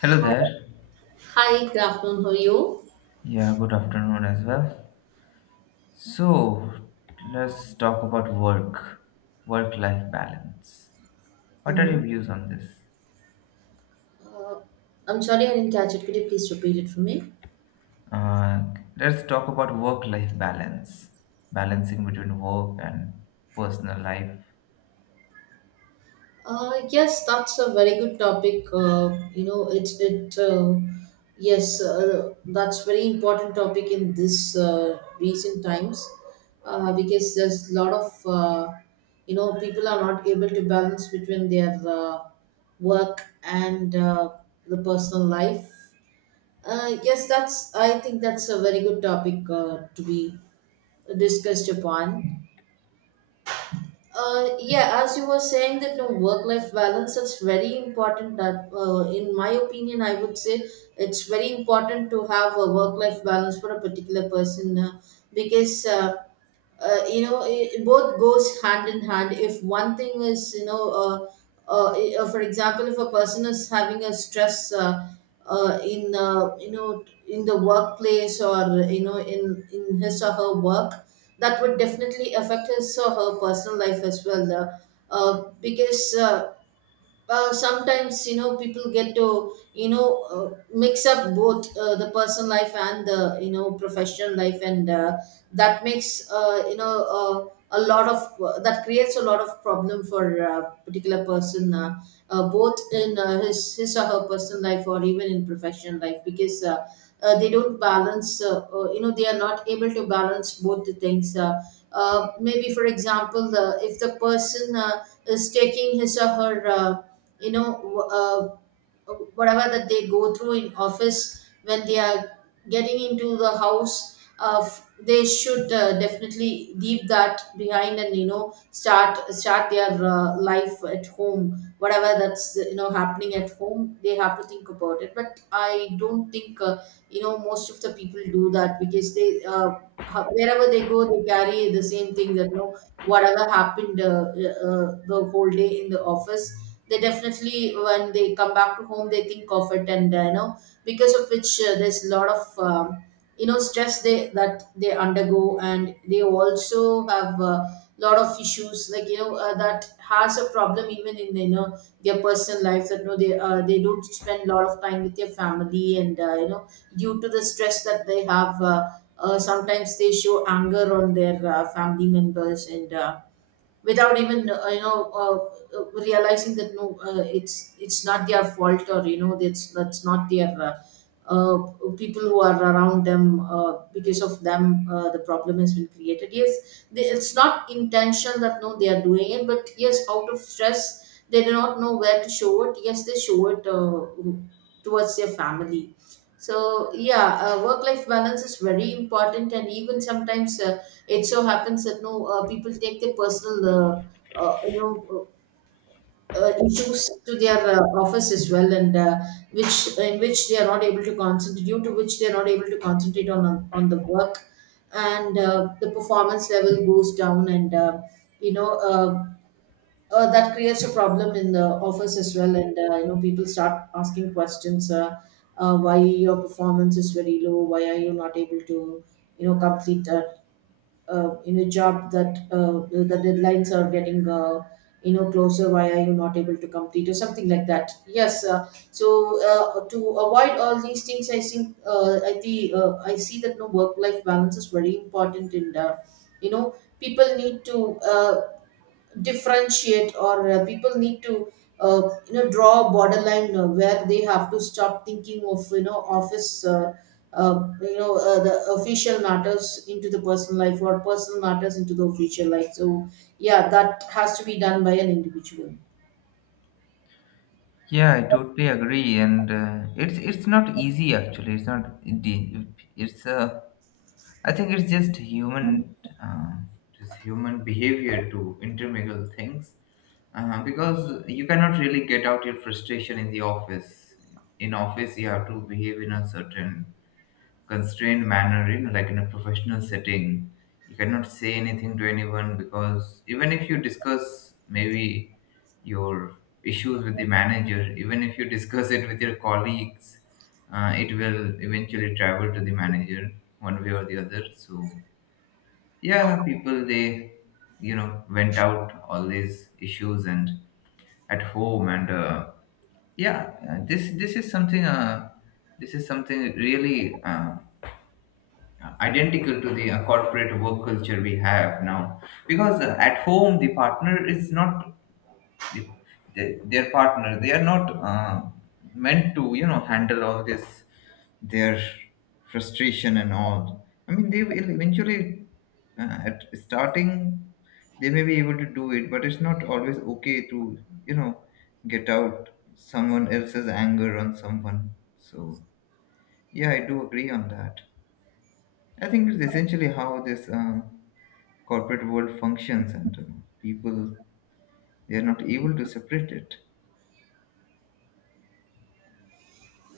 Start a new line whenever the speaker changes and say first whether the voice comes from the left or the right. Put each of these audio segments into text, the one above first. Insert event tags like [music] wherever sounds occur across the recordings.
left: Hello there.
right: Hi, good afternoon. How are you?
left: Yeah, good afternoon as well. So, let's talk about work, work life balance. What are your
right: hmm
left: views on this?
right: Uh, I'm sorry I didn't catch it. Could you please repeat it for me?
left: Uh, let's talk about work life balance, balancing between work and personal life.
right: Yes, that's a very good topic. You know, it's it. Yes, that's very important topic in this recent times because there's a lot of people are not able to balance between their work and the personal life. Yes, that's. I think that's a very good topic to be discussed upon. Yeah, as you were saying that no, work-life balance is very important. That, in my opinion, I would say it's very important to have a work-life balance for a particular person because. You know it, it both goes hand in hand if one thing is for example, if a person is having a stress in in the workplace or in his or her work, that would definitely affect his or her personal life as well, because well sometimes people get to mix up both the personal life and the professional life, and that makes you know uh, a lot of that creates a lot of problem for a particular person, both in his or her personal life or even in professional life, because they don't balance they are not able to balance both the things. Maybe for example, if the person is taking his or her you know w- uh, whatever that they go through in office, when they are getting into the house, they should definitely leave that behind, and start their life at home. Whatever that's happening at home, they have to think about it. But I don't think most of the people do that, because they wherever they go, they carry the same thing, that whatever happened, the whole day in the office, they definitely, when they come back to home, they think of it. And because of which there's a lot of stress they that they undergo, and they also have a lot of issues, like that has a problem even in their personal life, that they don't spend a lot of time with their family. And due to the stress that they have, sometimes they show anger on their family members, and without even realizing that no, it's not their fault, or that's not their, uh, people who are around them, because of them the problem has been created. Yes, they, it's not intention that no, they are doing it, but yes, out of stress, they do not know where to show it. Yes, they show it towards their family. So yeah, work life balance is very important. And even sometimes it so happens that no, people take their personal uh, uh, you know issues to their office as well. And which, in which they are not able to concentrate, due to which they are not able to concentrate on the work, and the performance level goes down. And you know uh, that creates a problem in the office as well. And people start asking questions. Why your performance is very low, why are you not able to complete a, in a job that, the deadlines are getting closer, why are you not able to complete, or something like that. Yes, so to avoid all these things, I think, I see that no, work life balance is very important. And you know people need to differentiate, or people need to uh, draw a borderline where they have to stop thinking of, office the official matters into the personal life or personal matters into the official life. So yeah, that has to be done by an individual.
left: Yeah, I totally agree, and it's not easy actually. It's not. It's I think it's just human, uh, just human behavior to intermingle things. Because you cannot really get out your frustration in the office. In office, you have to behave in a certain constrained manner, you know, like in a professional setting. You cannot say anything to anyone because even if you discuss maybe your issues with the manager, even if you discuss it with your colleagues, it will eventually travel to the manager one way or the other. So yeah, people they you know went out all these issues and at home, and yeah, this is something this is something really identical to the corporate work culture we have now, because at home the partner is not the- their partner, they are not uh, meant to, you know, handle all this, their frustration and all. I mean, they will eventually at starting they may be able to do it, but it's not always okay to, you know, get out someone else's anger on someone. So yeah, I do agree on that. I think it's essentially how this corporate world functions, and people, they are not able to separate it.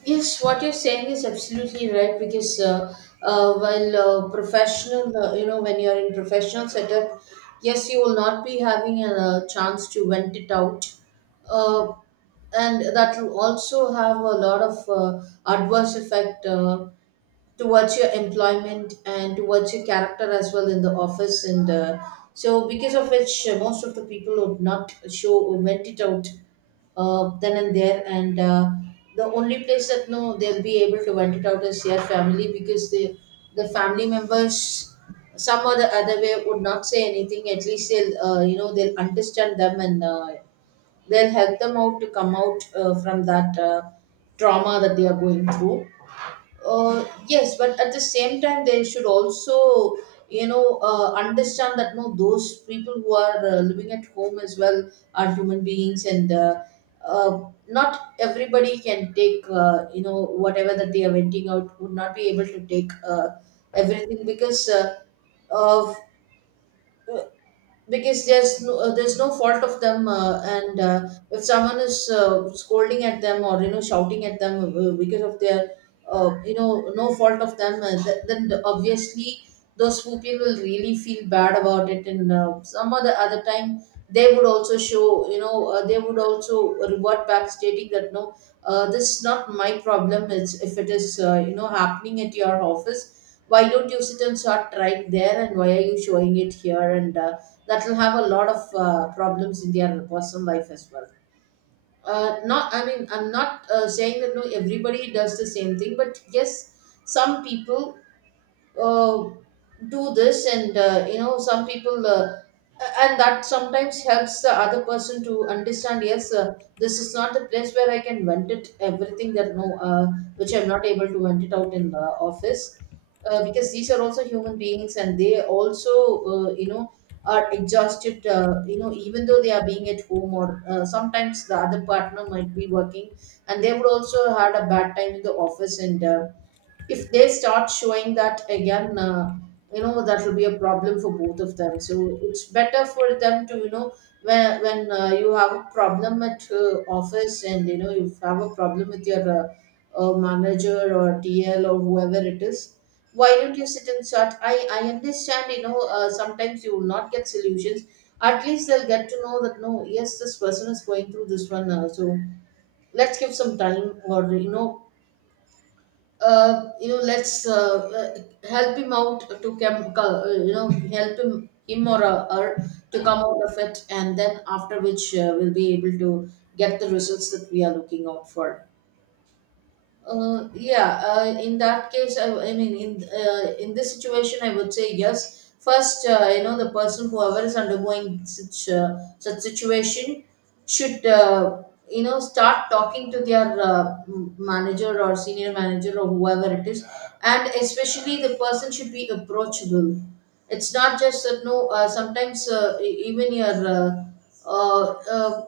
right: Yes, what you're saying is absolutely right, because while professional, when you're in professional setup, yes, you will not be having a, chance to vent it out. Uh, and that will also have a lot of adverse effect towards your employment and towards your character as well in the office. And so because of which most of the people would not show or vent it out then and there. And the only place that no, they'll be able to vent it out is their family, because the family members, some or the other way, would not say anything. At least they'll they'll understand them, and they'll help them out to come out from that trauma that they are going through. Yes, but at the same time, they should also understand that no, those people who are living at home as well are human beings. And uh, not everybody can take, whatever that they are venting out, would not be able to take everything, uh, because there's no fault of them. Uh, and if someone is scolding at them or shouting at them because of their, no fault of them, then obviously those people will really feel bad about it. And some other time they would also show, they would also revert back stating that no, this is not my problem, it's, if it is happening at your office, why don't you sit and start trying there, and why are you showing it here? And that will have a lot of problems in their personal life as well. Not, I mean, I'm not saying that no, everybody does the same thing, but yes, some people uh, do this. And some people and that sometimes helps the other person to understand. Yes, this is not the place where I can vent it everything, that no, which I'm not able to vent it out in the office, because these are also human beings, and they also, uh, you know are exhausted, even though they are being at home, or sometimes the other partner might be working, and they would also had a bad time in the office. And if they start showing that again, that will be a problem for both of them. So it's better for them to when you have a problem at office and you have a problem with your manager or TL or whoever it is, why don't you sit and chat? I understand, sometimes you will not get solutions. At least they'll get to know that no, yes, this person is going through this one. So let's give some time, or let's help him out to come, help him or her to come out of it. And then after which we'll be able to get the results that we are looking out for. Yeah, in that case, I mean, in this situation, I would say yes. First, the person, whoever is undergoing such such situation, should start talking to their manager or senior manager or whoever it is, and especially the person should be approachable. It's not just that no. Sometimes even your uh, uh, uh,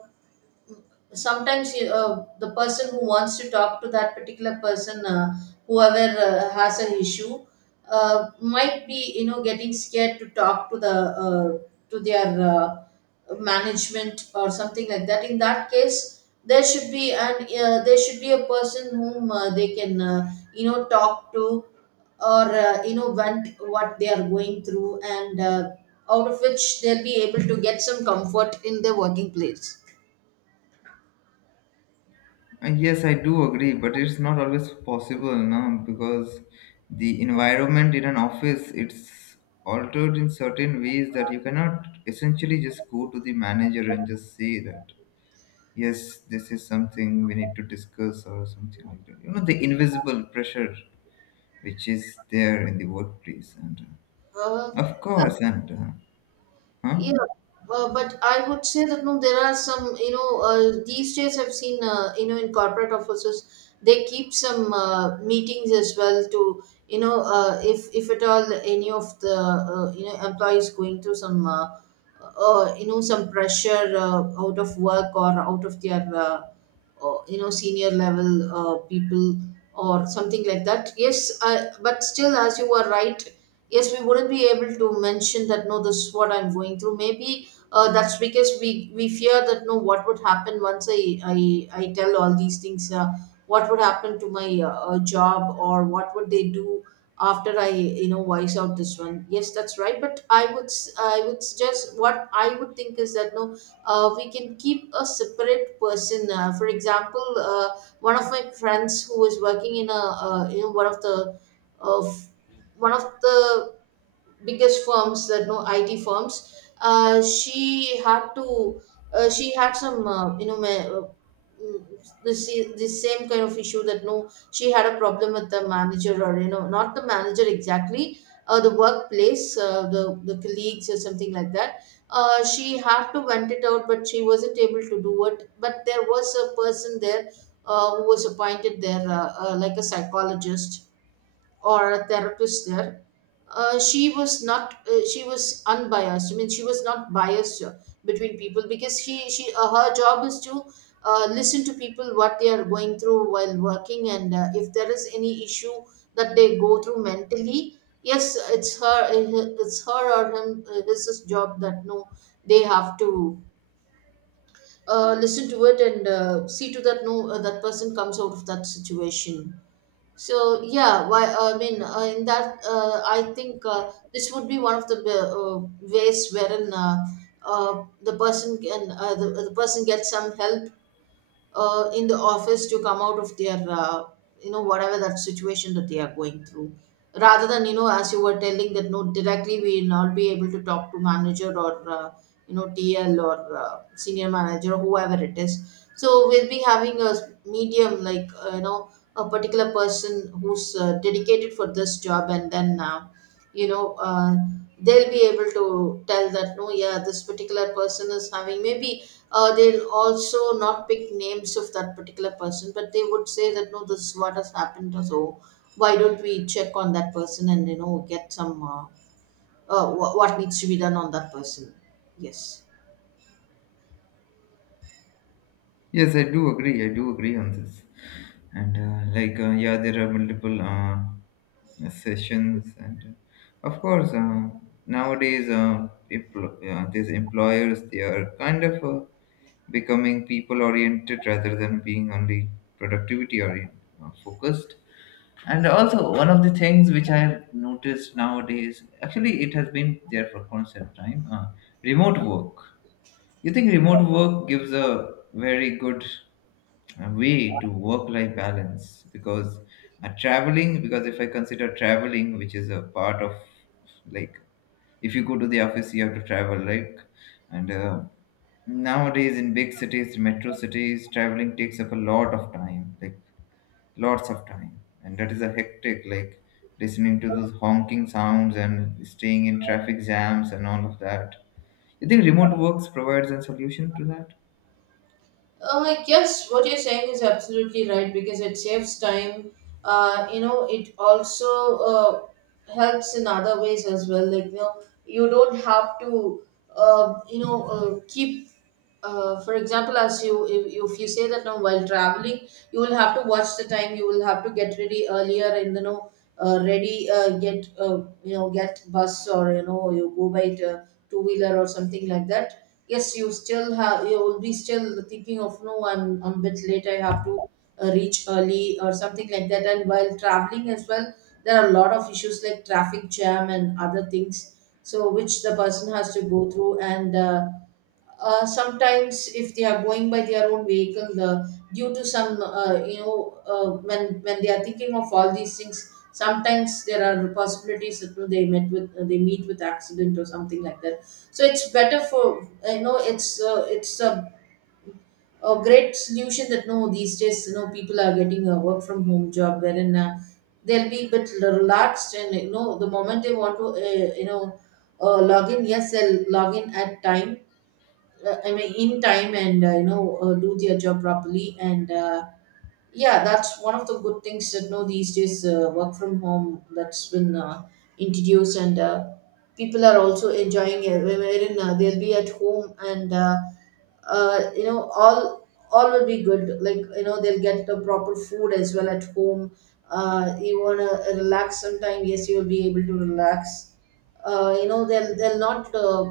right: sometimes the person who wants to talk to that particular person whoever has an issue might be getting scared to talk to the uh, to their management or something like that. In that case there should be an there should be a person whom they can talk to or vent what they are going through, and out of which they'll be able to get some comfort in their working place.
left: Yes, I do agree, but it's not always possible, no, because the environment in an office, it's altered in certain ways that you cannot essentially just go to the manager and just say that yes, this is something we need to discuss or something like that. You know, the invisible pressure which is there in the workplace, and
right: uh,
left: of course, and huh?
right: Yeah, but I would say that no, there are some, these days I've seen, in corporate offices, they keep some meetings as well to, if at all any of the, employees going through some, some pressure out of work or out of their, senior level people or something like that. Yes, I, but still, as you were right, yes, we wouldn't be able to mention that no, this is what I'm going through. Maybe that's because we fear that no, what would happen once I tell all these things. What would happen to my job, or what would they do after I voice out this one? Yes, that's right. But I would I would suggest, what I would think is that no, we can keep a separate person. For example, uh, one of my friends who is working in a uh, you know one of the uh, one of the biggest firms, that no, IT firms. She had to she had some mm, this this same kind of issue, that no, she had a problem with the manager, or not the manager exactly. The workplace, the colleagues or something like that. She had to vent it out, but she wasn't able to do it. But there was a person there who was appointed there, like a psychologist or a therapist there. She was not she was unbiased. I mean, she was not biased between people, because she her job is to listen to people, what they are going through while working, and if there is any issue that they go through mentally. Yes, it's her, it's her or him. This is job, that no, they have to listen to it, and see to that no, that person comes out of that situation. So yeah, why I mean in that I think this would be one of the ways wherein the person can the person gets some help in the office to come out of their whatever that situation that they are going through, rather than as you were telling that no, directly we will not be able to talk to manager or uh, TL or senior manager or whoever it is. So we'll be having a medium, like a particular person who's dedicated for this job, and then you know uh, they'll be able to tell that no, yeah, this particular person is having maybe they'll also not pick names of that particular person, but they would say that no, this is what has happened, or so why don't we check on that person and get some what needs to be done on that person? Yes.
left: Yes, I do agree. I do agree on this. And yeah, there are multiple sessions, and of course, nowadays, these employers, they are kind of becoming people-oriented rather than being only productivity-oriented, focused. And also, one of the things which I have noticed nowadays, actually, it has been there for quite some time, remote work, you think remote work gives a very good way to work-life balance? Because traveling, because if I consider traveling, which is a part of, like, if you go to the office you have to travel, like, and nowadays in big cities, metro cities, traveling takes up a lot of time, like lots of time, and that is a hectic, like listening to those honking sounds and staying in traffic jams and all of that. You think remote works provides a solution to that?
right: Yes, what you're saying is absolutely right, because it saves time. You know, it also helps in other ways as well. Like, you know, you don't have to, you know, keep. For example, as you, if you say that now, while traveling, you will have to watch the time. You will have to get ready earlier and ready get you know, get bus, or you know, you go by two wheeler or something like that. Yes, you still have, you will be still thinking of no, I'm a bit late, I have to reach early or something like that. And while traveling as well, there are a lot of issues like traffic jam and other things, so which the person has to go through. And sometimes if they are going by their own vehicle, due to some when they are thinking of all these things, sometimes there are possibilities that you know, they met with they meet with accident or something like that. So it's better for it's a great solution that no, these days you know people are getting a work from home job, wherein they'll be a bit relaxed, and you know the moment they want to log in, yes, they'll log in at time, I mean, in time, and you know, do their job properly. And yeah, that's one of the good things, that now these days work from home that's been introduced, and people are also enjoying it, wherein they'll be at home and you know all will be good. Like you know, they'll get the proper food as well at home. You wanna relax sometime? Yes, you will be able to relax. You know, they'll not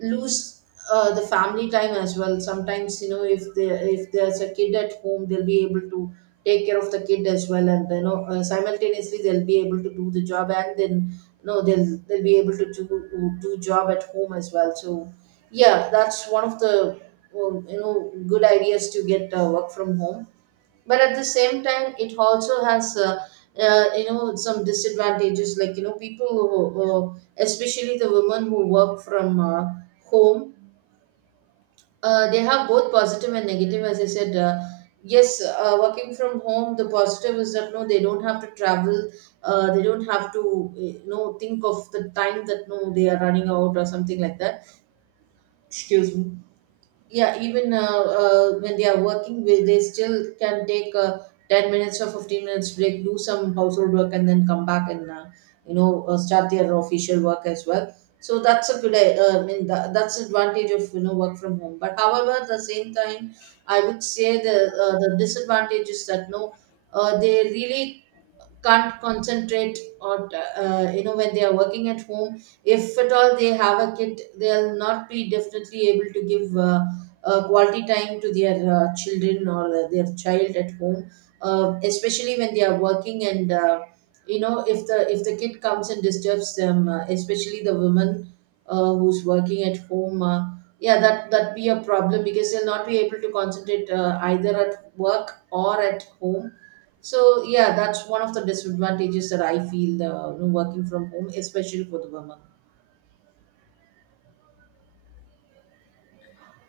right: lose the family time as well. Sometimes you know, if there's a kid at home, they'll be able to take care of the kid as well, and you know, simultaneously they'll be able to do the job, and then you know, they'll be able to do job at home as well. So yeah, that's one of the you know, good ideas to get work from home. But at the same time, it also has you know, some disadvantages, like you know, people who, especially the women who work from home, they have both positive and negative. As I said, yes, working from home, the positive is that no, they don't have to travel, they don't have to you know, think of the time that no, they are running out or something like that. Excuse me. Yeah, even when they are working with, they still can take 10 minutes or 15 minutes break, do some household work, and then come back, and you know, start their official work as well. So that's a good I mean, that's the advantage of you know, work from home. But however, at the same time, I would say the disadvantage is that no, they really can't concentrate, or you know, when they are working at home, if at all they have a kid, they'll not be definitely able to give quality time to their children, or their child at home, especially when they are working. And you know, if the kid comes and disturbs them, especially the woman who's working at home, yeah, that be a problem, because they'll not be able to concentrate either at work or at home. So yeah, that's one of the disadvantages that I feel, you know, working from home, especially for the women.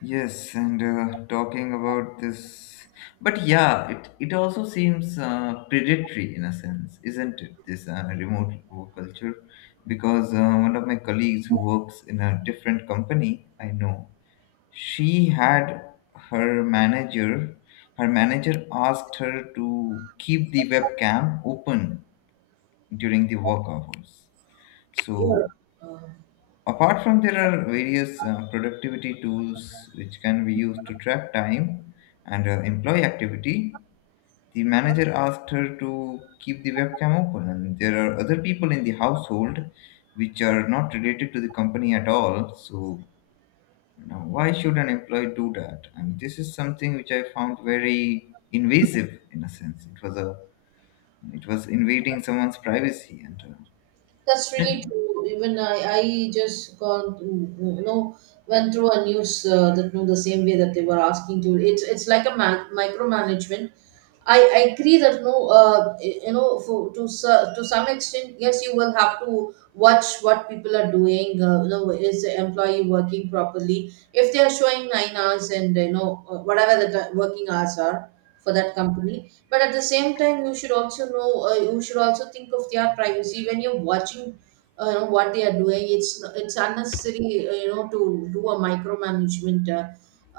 left: Yes, and talking about this, but yeah, it also seems predatory in a sense, isn't it? This remote work culture, because one of my colleagues who works in a different company, I know, she had her manager, her manager asked her to keep the webcam open during the work hours.
right: Yeah.
left: So,
right: Uh,
left: apart from there are various productivity tools which can be used to track time and employee activity. The manager asked her to keep the webcam open, and there are other people in the household which are not related to the company at all. So, you know, why should an employee do that? And this is something which I found very invasive in a sense. It was a, it was invading someone's privacy, and
right: That's
left: uh,
right: really true. Even I just gone, you know, went through a news, that you know, the same way that they were asking to. It's like a micromanagement. I agree that no, you know, to to some extent, yes, you will have to watch what people are doing. You know, is the employee working properly? If they are showing 9 hours and you know, whatever the working hours are for that company, but at the same time you should also know, you should also think of their privacy when you're watching you know, what they are doing. It's unnecessary you know, to do a micromanagement.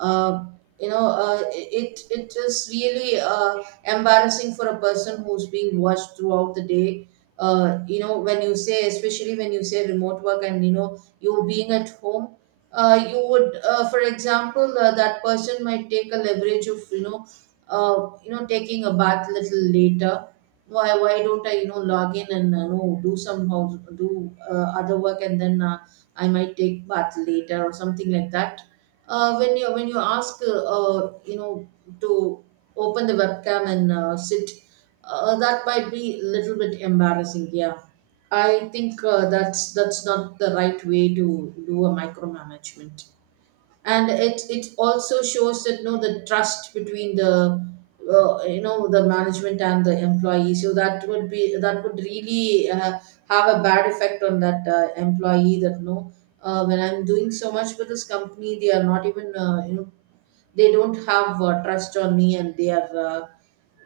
right: uh, you know, it is really embarrassing for a person who's being watched throughout the day, you know, when you say, especially when you say remote work, and you know, you being at home, you would for example, that person might take a leverage of you know, you know, taking a bath little later. Why don't I you know, log in, and know, do some house do other work, and then I might take bath later or something like that. When you, when you ask you know, to open the webcam and sit, that might be a little bit embarrassing. Yeah, I think that's not the right way to do a micromanagement. And it also shows that no, the trust between the you know, the management and the employee. So that would be, that would really have a bad effect on that employee, that no, when I'm doing so much for this company, they are not even you know, they don't have trust on me, and they are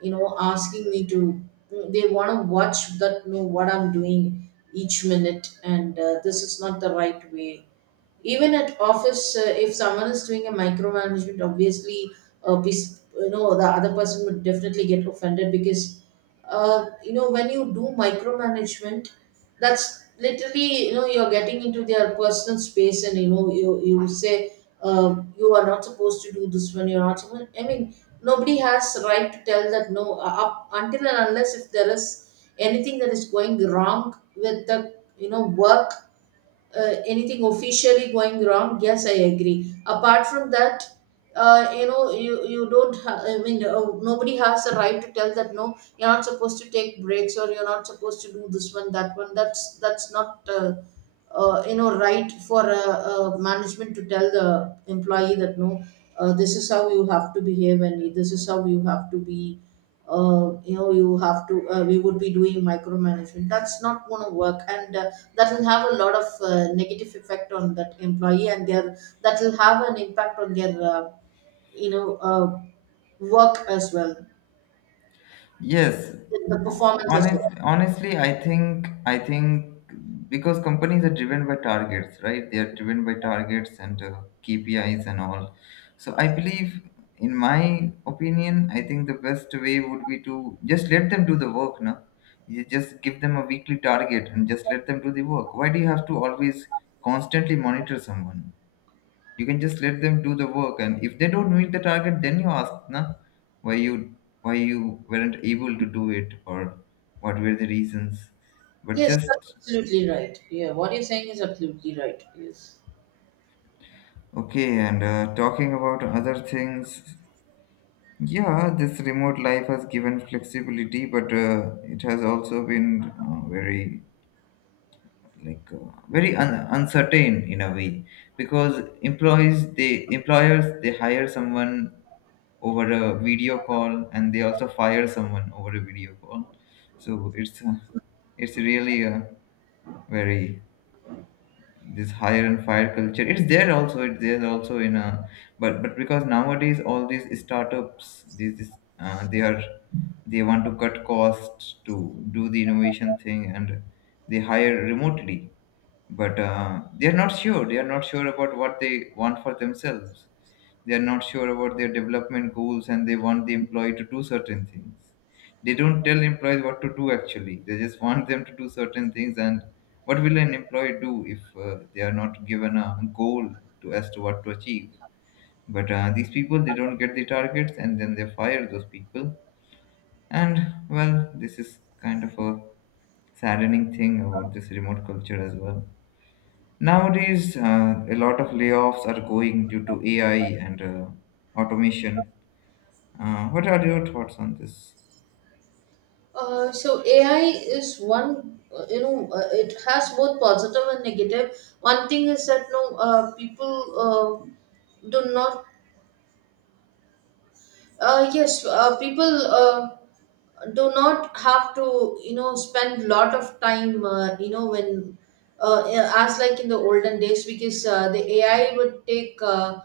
right: you know, asking me to, they want to watch that no, what I'm doing each minute. And this is not the right way. Even at office, if someone is doing a micromanagement, obviously, the other person would definitely get offended because when you do micromanagement, that's literally you're getting into their personal space. And you say, you are not supposed to do this one, you're not supposed. I mean, nobody has right to tell that no, up until and unless if there is anything that is going wrong with the work, anything officially going wrong. Yes, I agree. Apart from that, you don't ha- I mean, nobody has the right to tell that no, you're not supposed to take breaks or you're not supposed to do this one, that one. That's not right for a management to tell the employee that no, this is how you have to behave and this is how you have to be. You know you have to We would be doing micromanagement. That's not going to work, and that will have a lot of negative effect on that employee and their. That will have an impact on their you know uh, work as well.
left: Yes,
right: The performance as well.
left: honest, honestly, I think, because companies are driven by targets, right? They are driven by targets and KPIs and all. So I believe, in my opinion, I think the best way would be to just let them do the work, no? You just give them a weekly target and just let them do the work. Why do you have to always constantly monitor someone? You can just let them do the work, and if they don't meet the target, then you ask na, why you why you weren't able to do it, or what were the reasons, but
right: Yes,
left: just
right: that's absolutely right. Yeah, what you're saying is absolutely right. Yes.
left: okay. And talking about other things, yeah, this remote life has given flexibility, but it has also been very, like very uncertain in a way, because employees, they employers, they hire someone over a video call, and they also fire someone over a video call. So it's really a very, this hire and fire culture, it's there also, it's there also in a, but, because nowadays all these startups, these, they are, they want to cut costs to do the innovation thing, and they hire remotely, but they are not sure, they are not sure about what they want for themselves, they are not sure about their development goals, and they want the employee to do certain things. They don't tell employees what to do actually, they just want them to do certain things. And what will an employee do if they are not given a goal to as to what to achieve? But these people they don't get the targets, and then they fire those people. And well, this is kind of a saddening thing about this remote culture as well. Nowadays, a lot of layoffs are going due to AI and automation. What are your thoughts on this?
right: So AI is one, it has both positive and negative. One thing is that no, people do not. Yes, people do not have to, you know, spend lot of time, when, uh, as like in the olden days, because the AI would take,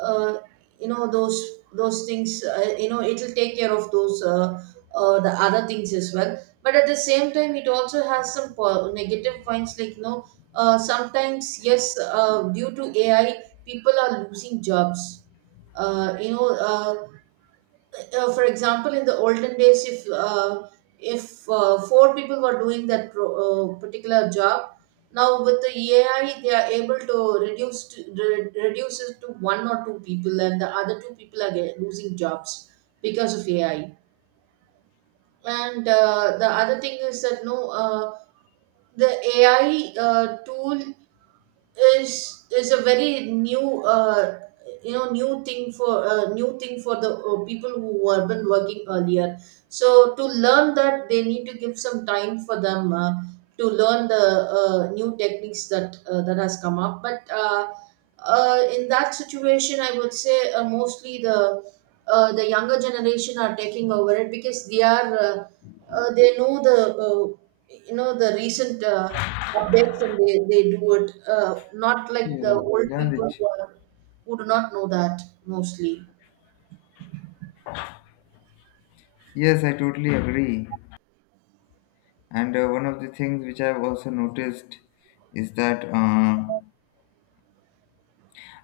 right: uh, you know, those those things, it'll take care of those the other things as well. But at the same time, it also has some negative points, like sometimes, yes, due to AI, people are losing jobs. uh, you know, uh, for example, in the olden days, if four people were doing that particular job, now with the AI, they are able to reduce it to one or two people, and the other two people are losing jobs because of AI. And the other thing is that no, the AI tool is a very new, new thing for the people who were been working earlier. So to learn that, they need to give some time for them, to learn the new techniques that has come up. But in that situation I would say, mostly the younger generation are taking over it because they are, they know the uh, the recent updates, and they do it, not like the
left: Kira,
right: old
left: damn
right: people
left: it.
right: who do not know that, mostly.
left: Yes, I totally agree. And one of the things which I've also noticed is that uh,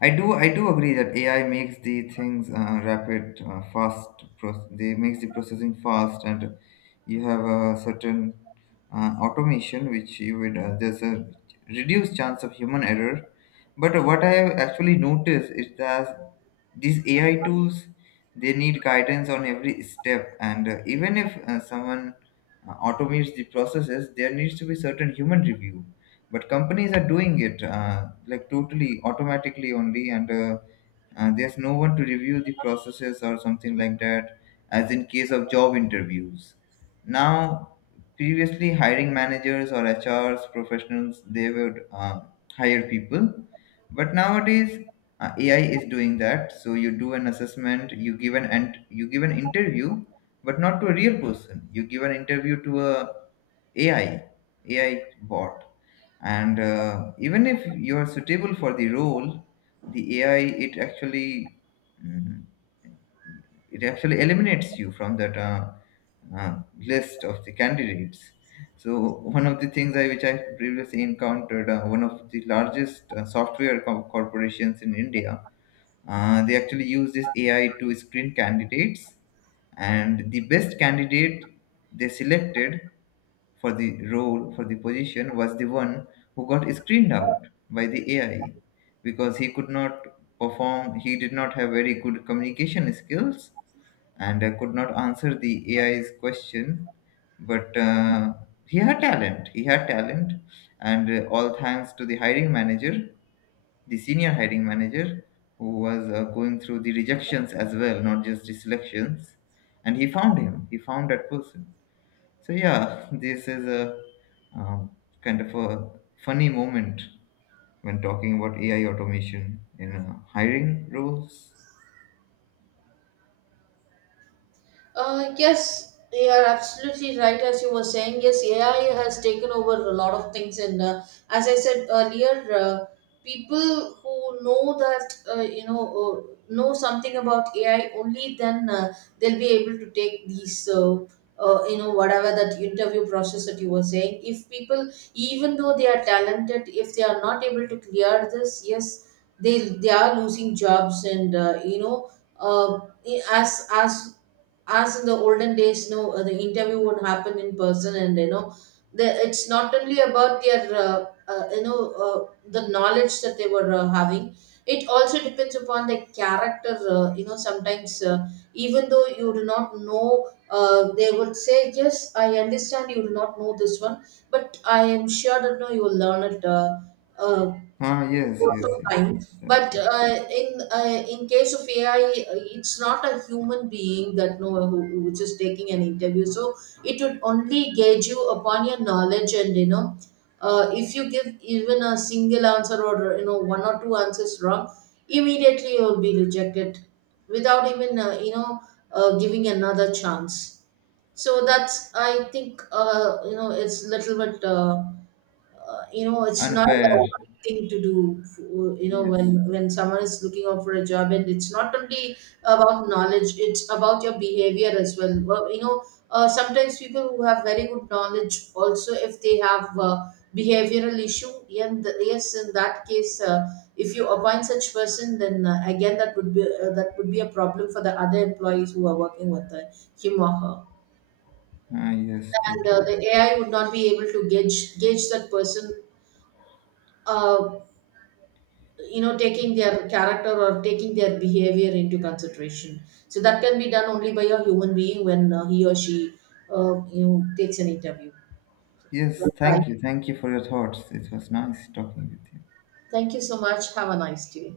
left: I do I do agree that AI makes the things rapid, fast. They makes the processing fast, and you have a certain automation which you would, there's a reduced chance of human error. But what I have actually noticed is that these AI tools, they need guidance on every step, and even if someone automates the processes, there needs to be certain human review. But companies are doing it like totally automatically only, and there's no one to review the processes or something like that, as in case of job interviews. Now, previously hiring managers or HRs professionals, they would hire people, but nowadays ai is doing that. So you do an assessment, you give an, and you give an interview, but not to a real person, you give an interview to a ai, ai bot. And even if you are suitable for the role, the ai, it actually, mm, it actually eliminates you from that uh, list of the candidates. So one of the things I which I previously encountered, one of the largest software corporations in India, they actually use this AI to screen candidates, and the best candidate they selected for the role, for the position was the one who got screened out by the AI, because he could not perform, he did not have very good communication skills, and I could not answer the AI's question, but he had talent. He had talent, and all thanks to the hiring manager, the senior hiring manager, who was going through the rejections as well, not just the selections, and he found him. He found that person. So yeah, [laughs] this is a um, kind of a funny moment when talking about AI automation in hiring roles.
right: Yes, you are absolutely right. As you were saying, yes, AI has taken over a lot of things, and as I said earlier, people who know that, know something about AI, only then they'll be able to take these. Whatever that interview process that you were saying, if people, even though they are talented, if they are not able to clear this, yes, they are losing jobs. And uh, you know uh, as as as in the olden days, no, the interview would happen in person, and the, it's not only about their the knowledge that they were having. It also depends upon the character. Sometimes, even though you do not know, they would say, yes, I understand you do not know this one, but I am sure that no, you will learn it uh,
left: Ah, yes,
right: lots
left: yes,
right: of
left: yes.
right: time.
left: That's
right: but
left: it.
right: uh, in case of AI, it's not a human being that know which is taking an interview. So it would only gauge you upon your knowledge, and if you give even a single answer, or one or two answers wrong, immediately you will be rejected, without even giving another chance. So that's, I think, it's little bit, it's not a
left: Unfair,
right: right thing to do, when
left: yes.
right: when someone is looking out for a job. And it's not only about knowledge, it's about your behavior as well. Well, sometimes people who have very good knowledge also, if they have behavioral issue, and yes, in that case, if you appoint such person, then again, that would be a problem for the other employees who are working with him or her.
left: Ah, yes,
right: And
left: totally.
right: the AI would not be able to gauge that person, uh, taking their character or taking their behavior into consideration. So that can be done only by a human being when, he or she, takes an interview.
left: Yes,
right: Right.
left: thank you. Thank you for your thoughts. It was nice talking with you.
right: Thank you so much. Have a nice day.